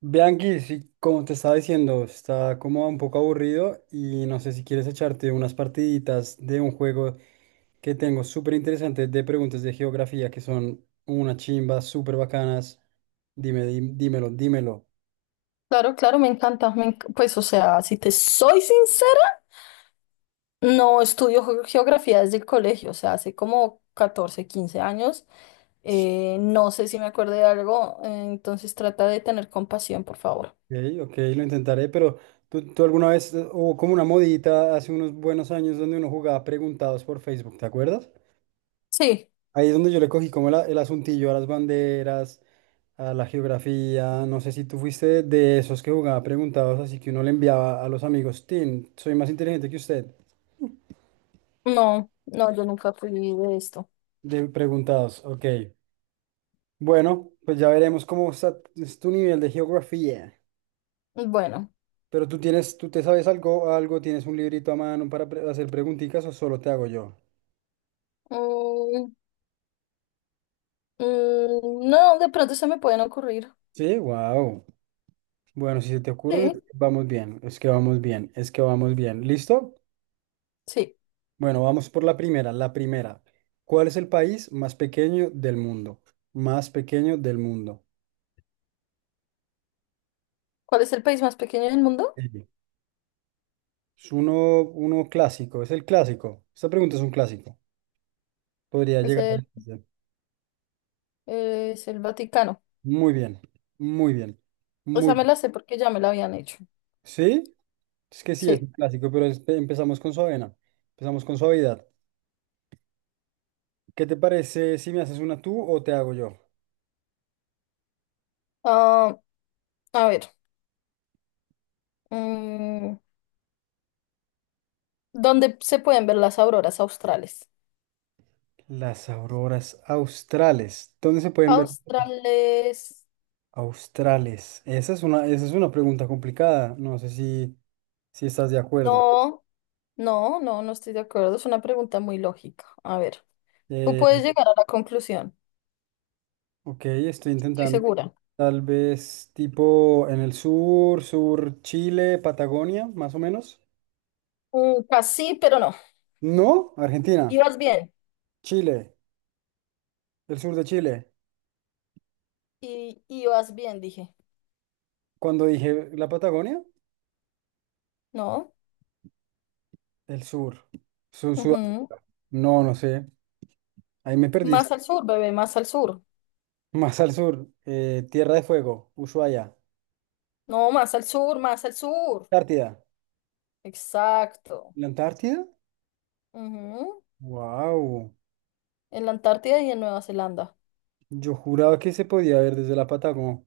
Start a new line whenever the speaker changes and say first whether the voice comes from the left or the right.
right: Bianchi, sí, como te estaba diciendo, está como un poco aburrido y no sé si quieres echarte unas partiditas de un juego que tengo súper interesante de preguntas de geografía que son una chimba, súper bacanas. Dime, dímelo, dímelo.
left: Claro, claro, me encanta. Pues, o sea, si te soy sincera, no estudio geografía desde el colegio, o sea, hace como 14, 15 años.
right: Sí,
left: No sé si me acuerdo de algo, entonces trata de tener compasión, por favor.
right: ok, ok, lo intentaré, pero ¿tú alguna vez hubo como una modita hace unos buenos años donde uno jugaba preguntados por Facebook? ¿Te acuerdas?
left: Sí,
right: Ahí es donde yo le cogí como el asuntillo a las banderas, a la geografía. No sé si tú fuiste de esos que jugaba preguntados, así que uno le enviaba a los amigos, tin, soy más inteligente que usted.
left: no, no, yo nunca fui de esto.
right: De preguntados, ok. Bueno, pues ya veremos cómo está es tu nivel de geografía.
left: Bueno,
right: Pero tú tienes, tú te sabes algo, algo, tienes un librito a mano para hacer preguntitas o solo te hago yo.
left: mm, no, de pronto se me pueden ocurrir.
right: Sí, wow. Bueno, si se te ocurre,
left: Sí,
right: vamos bien, es que vamos bien, es que vamos bien. ¿Listo?
left: sí.
right: Bueno, vamos por la primera. La primera. ¿Cuál es el país más pequeño del mundo? Más pequeño del mundo.
left: ¿Cuál es el país más pequeño del mundo?
right: Sí. Es uno clásico. Es el clásico. Esta pregunta es un clásico. Podría
left: Es
right: llegar a...
left: el,
right: la
left: es el Vaticano.
right: Muy bien. Muy bien. Muy
left: Esa me
right: bien.
left: la sé porque ya me la habían hecho.
right: ¿Sí? Es que sí, es un
left: Sí.
right: clásico, pero empezamos con suavena. Empezamos con suavidad. ¿Qué te parece si me haces una tú o te hago yo?
left: Ah, a ver, mm, ¿dónde se pueden ver las auroras australes?
right: Las auroras australes. ¿Dónde se pueden ver?
left: Australes.
right: Australes. Esa es una pregunta complicada. No sé si, si estás de acuerdo.
left: No, no, no, no estoy de acuerdo. Es una pregunta muy lógica. A ver, tú
right: Eh,
left: puedes llegar a la conclusión,
right: ok, estoy
left: estoy
right: intentando.
left: segura.
right: Tal vez tipo en el sur, Chile, Patagonia, más o menos.
left: Casi, pero no.
right: No, Argentina,
left: Ibas bien.
right: Chile, el sur de Chile.
left: Y ibas bien, dije.
right: Cuando dije la Patagonia,
left: No.
right: el sur. Sur.
left: Ujú.
right: No, no sé. Ahí me perdí.
left: Más al sur, bebé, más al sur.
right: Más al sur, Tierra de Fuego, Ushuaia,
left: No, más al sur, más al sur.
right: Antártida.
left: Exacto.
right: ¿La Antártida?
left: Ujú.
right: Wow.
left: En la Antártida y en Nueva Zelanda.
right: Yo juraba que se podía ver desde la Patagonia.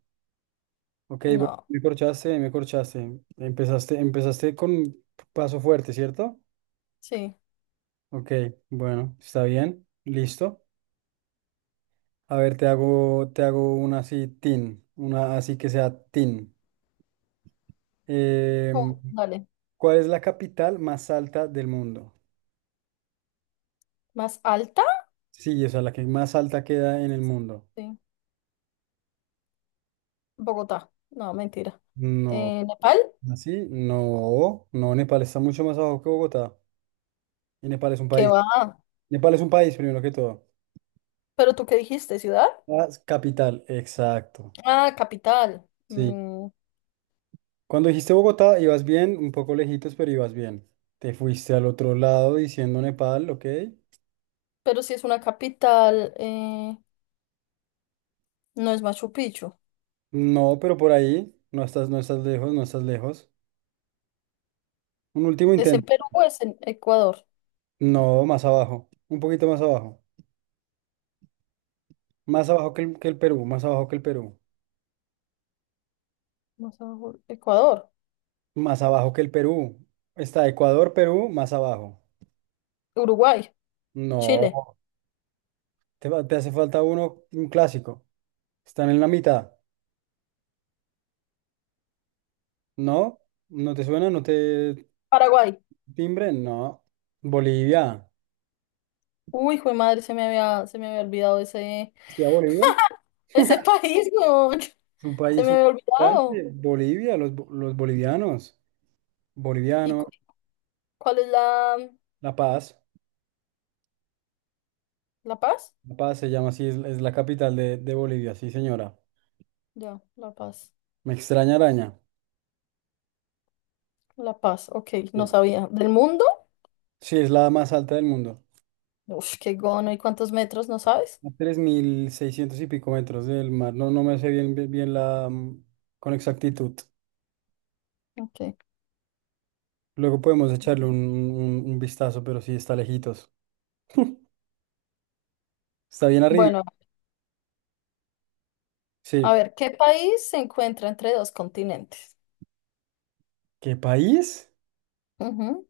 right: Ok, bueno,
left: No.
right: me corchaste, me corchaste. Empezaste, empezaste con paso fuerte, ¿cierto?
left: Sí.
right: Ok, bueno, está bien, listo. A ver, te hago una así, tin, una así que sea tin. Em,
left: ¿Cómo? Dale.
right: ¿Cuál es la capital más alta del mundo?
left: ¿Más alta?
right: Sí, o sea, la que más alta queda en el mundo.
left: Sí, Bogotá. No, mentira.
right: No,
left: Nepal,
right: así, no, no, Nepal está mucho más abajo que Bogotá. Y Nepal es un
left: ¿qué
right: país.
left: va?
right: Nepal es un país, primero que todo.
left: ¿Pero tú qué dijiste? ¿Ciudad?
right: Ah, es capital, exacto.
left: Ah, capital.
right: Sí. Cuando dijiste Bogotá, ibas bien, un poco lejitos, pero ibas bien. Te fuiste al otro lado diciendo Nepal, ¿ok?
left: Pero si es una capital, no es Machu Picchu.
right: No, pero por ahí, no estás, no estás lejos, no estás lejos. Un último
left: ¿Es en
right: intento.
left: Perú o es en Ecuador?
right: No, más abajo, un poquito más abajo. Más abajo que el Perú, más abajo que el Perú.
left: Más abajo, Ecuador,
right: Más abajo que el Perú. Está Ecuador, Perú, más abajo.
left: Uruguay, Chile,
right: No, te, te hace falta uno, un clásico. Están en la mitad, ¿no? ¿No te suena? ¿No te...?
left: Paraguay.
right: Timbre, no. Bolivia.
left: Uy, hijo de madre, se me había olvidado ese,
right: ¿Está Bolivia?
left: país, weón.
right: Es un
left: Se
right: país
left: me había olvidado.
right: importante. Bolivia, los, los bolivianos.
left: ¿Y
right: Boliviano,
left: cuál es la,
right: La Paz.
left: La Paz?
right: La Paz se llama así, es la capital de Bolivia, sí, señora.
left: Ya, La Paz.
right: Me extraña araña.
left: La Paz, ok, no
right: Sí,
left: sabía. ¿Del mundo?
right: sí, es la más alta del mundo.
left: Uf, qué gono. ¿Y cuántos metros? ¿No sabes?
right: A 3.600 y pico metros del mar. No, no me sé bien, bien, bien la, con exactitud.
left: Ok.
right: Luego podemos echarle un, un vistazo, pero sí está lejitos. Está bien arriba.
left: Bueno, a
right: Sí.
left: ver, ¿qué país se encuentra entre dos continentes?
right: ¿Qué país?
left: Ujú,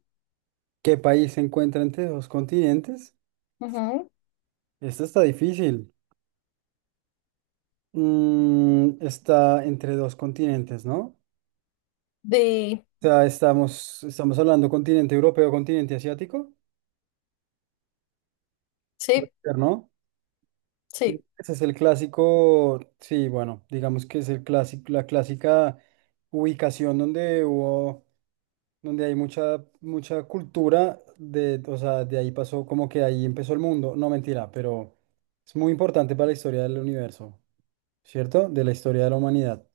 right: ¿Qué país se encuentra entre dos continentes?
left: ujú.
right: Esto está difícil. Mm, está entre dos continentes, ¿no? O
left: Di-
right: sea, estamos hablando continente europeo, continente asiático. Puede
left: Sí,
right: ser, ¿no? Sí.
left: sí,
right: Ese es el clásico, sí, bueno, digamos que es el clásico, la clásica ubicación donde hubo, donde hay mucha, mucha cultura de, o sea, de ahí pasó, como que ahí empezó el mundo. No, mentira, pero es muy importante para la historia del universo, ¿cierto? De la historia de la humanidad.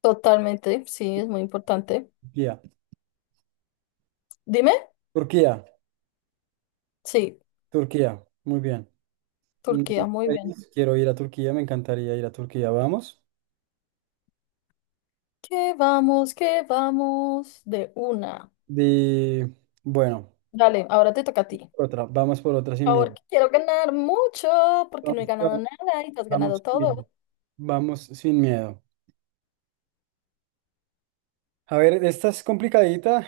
left: totalmente. Sí, es muy importante.
right: Turquía,
left: Dime.
right: Turquía,
left: Sí,
right: Turquía, muy bien. Un
left: Turquía, muy bien.
right: país. Quiero ir a Turquía, me encantaría ir a Turquía, vamos.
left: ¿Qué vamos? ¿Qué vamos? De una.
right: De, bueno,
left: Dale, ahora te toca a ti.
right: otra, vamos por otra
left: Por
right: sin miedo.
left: favor, que quiero ganar mucho porque no he ganado
right: Vamos,
left: nada y te has
right: vamos
left: ganado
right: sin miedo.
left: todo.
right: Vamos sin miedo. A ver, esta es complicadita,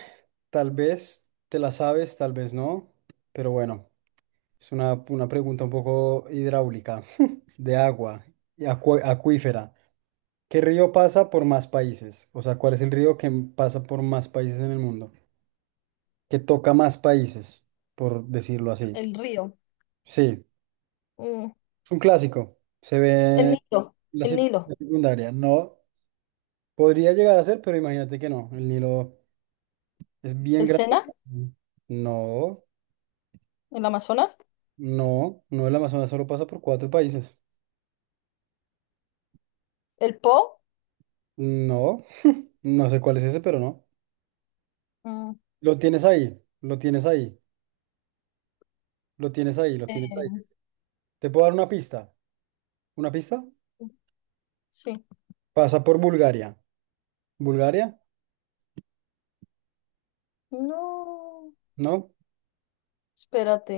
right: tal vez te la sabes, tal vez no, pero bueno, es una pregunta un poco hidráulica, de agua, y acuífera. ¿Qué río pasa por más países? O sea, ¿cuál es el río que pasa por más países en el mundo? Que toca más países, por decirlo así.
left: El río,
right: Sí,
left: mm,
right: es un clásico, se ve
left: el
right: en
left: Nilo, el
right: la
left: Nilo,
right: secundaria, no, podría llegar a ser, pero imagínate que no, el Nilo es bien
left: el
right: grande.
left: Sena,
right: No.
left: el Amazonas,
right: No, no, el Amazonas solo pasa por cuatro países.
left: el Po.
right: No, no sé cuál es ese, pero no.
left: Mm,
right: Lo tienes ahí, lo tienes ahí, lo tienes ahí, lo tienes ahí.
left: eh,
right: ¿Te puedo dar una pista? ¿Una pista?
left: sí.
right: Pasa por Bulgaria. ¿Bulgaria?
left: No,
right: ¿No?
left: espérate.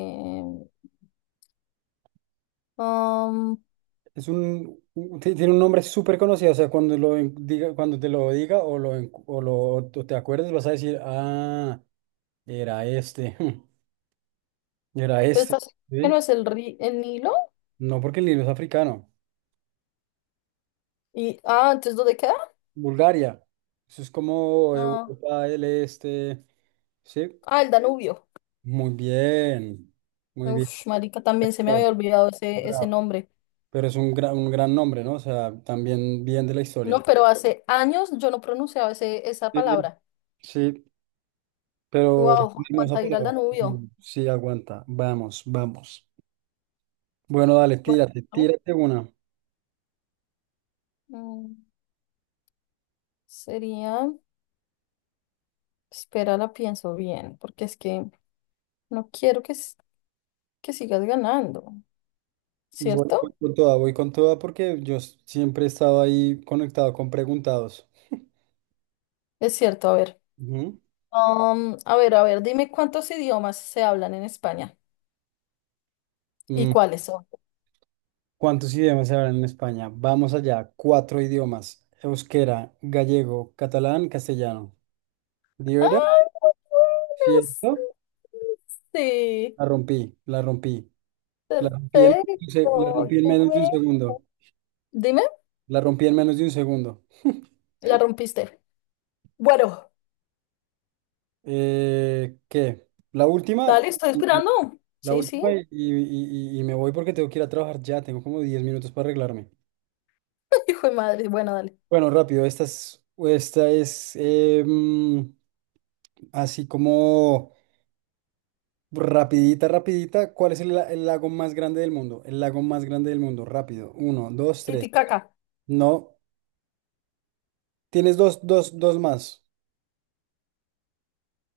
left: Um,
right: Es un, tiene un nombre súper conocido, o sea, cuando te lo diga o lo o te acuerdes, vas a decir, ah, era este, era
left: pero
right: este.
left: estás, ¿qué no
right: ¿Sí?
left: es el Nilo?
right: No, porque el libro es africano.
left: Y, ¿entonces dónde queda?
right: Bulgaria. Eso es como
left: Ah,
right: Europa del Este. Sí,
left: ah, el Danubio.
right: muy bien. Muy bien.
left: Uf, marica, también se me había
right: Bravo,
left: olvidado ese
right: bravo.
left: nombre.
right: Pero es un gran nombre, ¿no? O sea, también bien de la
left: No,
right: historia.
left: pero hace años yo no pronunciaba ese, esa
right: Sí,
left: palabra.
right: sí, pero
left: Wow,
right: hermosa
left: cuánta ir al
right: palabra.
left: Danubio.
right: Mm, sí, aguanta. Vamos, vamos. Bueno, dale,
left: Bueno,
right: tírate,
left: a mí,
right: tírate una.
left: mm, sería, espera, la pienso bien, porque es que no quiero que, que sigas ganando,
right: Voy,
left: ¿cierto?
right: voy con toda porque yo siempre he estado ahí conectado con preguntados.
left: Es cierto, a ver. A ver, a ver, dime cuántos idiomas se hablan en España y
right: Ujú.
left: cuáles son.
right: ¿Cuántos idiomas se hablan en España? Vamos allá, cuatro idiomas. Euskera, gallego, catalán, castellano. ¿Libera?
left: ¡Ay, muy
right: ¿Cierto?
left: bueno! Sí, sí,
right: La rompí, la rompí. La rompí la
left: perfecto.
right: rompí en
left: Qué
right: menos de un
left: bueno.
right: segundo.
left: Dime,
right: La rompí en menos de un segundo.
left: la rompiste. Bueno,
right: ¿Qué? La última,
left: dale, estoy
right: y- y-
left: esperando.
right: la
left: Sí, sí.
right: última y me voy porque tengo que ir a trabajar ya. Tengo como 10 minutos para arreglarme.
left: Hijo de madre, bueno, dale.
right: Bueno, rápido, esta es así como... Rapidita, rapidita. ¿Cuál es el lago más grande del mundo? El lago más grande del mundo. Rápido. Uno, dos, tres.
left: Titicaca.
right: No. Tienes dos más.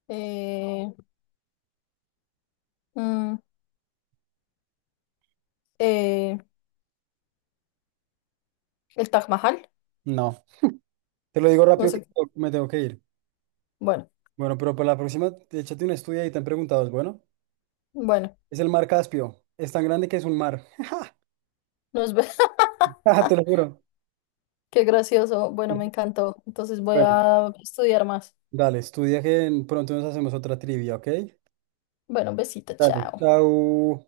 left: Eh, mm, eh, el Taj Mahal.
right: No. Te lo digo
left: No
right: rápido que
left: sé.
right: me tengo que ir.
left: Bueno,
right: Bueno, pero para la próxima, échate un estudio y te han preguntado. Es, bueno,
left: bueno,
right: es el mar Caspio. Es tan grande que es un mar.
left: nos vemos.
right: Ah, te lo juro.
left: Qué gracioso. Bueno, me encantó. Entonces voy
right: Bueno,
left: a estudiar más.
right: dale, estudia que pronto nos hacemos otra trivia, ¿ok?
left: Bueno, un besito,
right: Dale,
left: chao.
right: chao.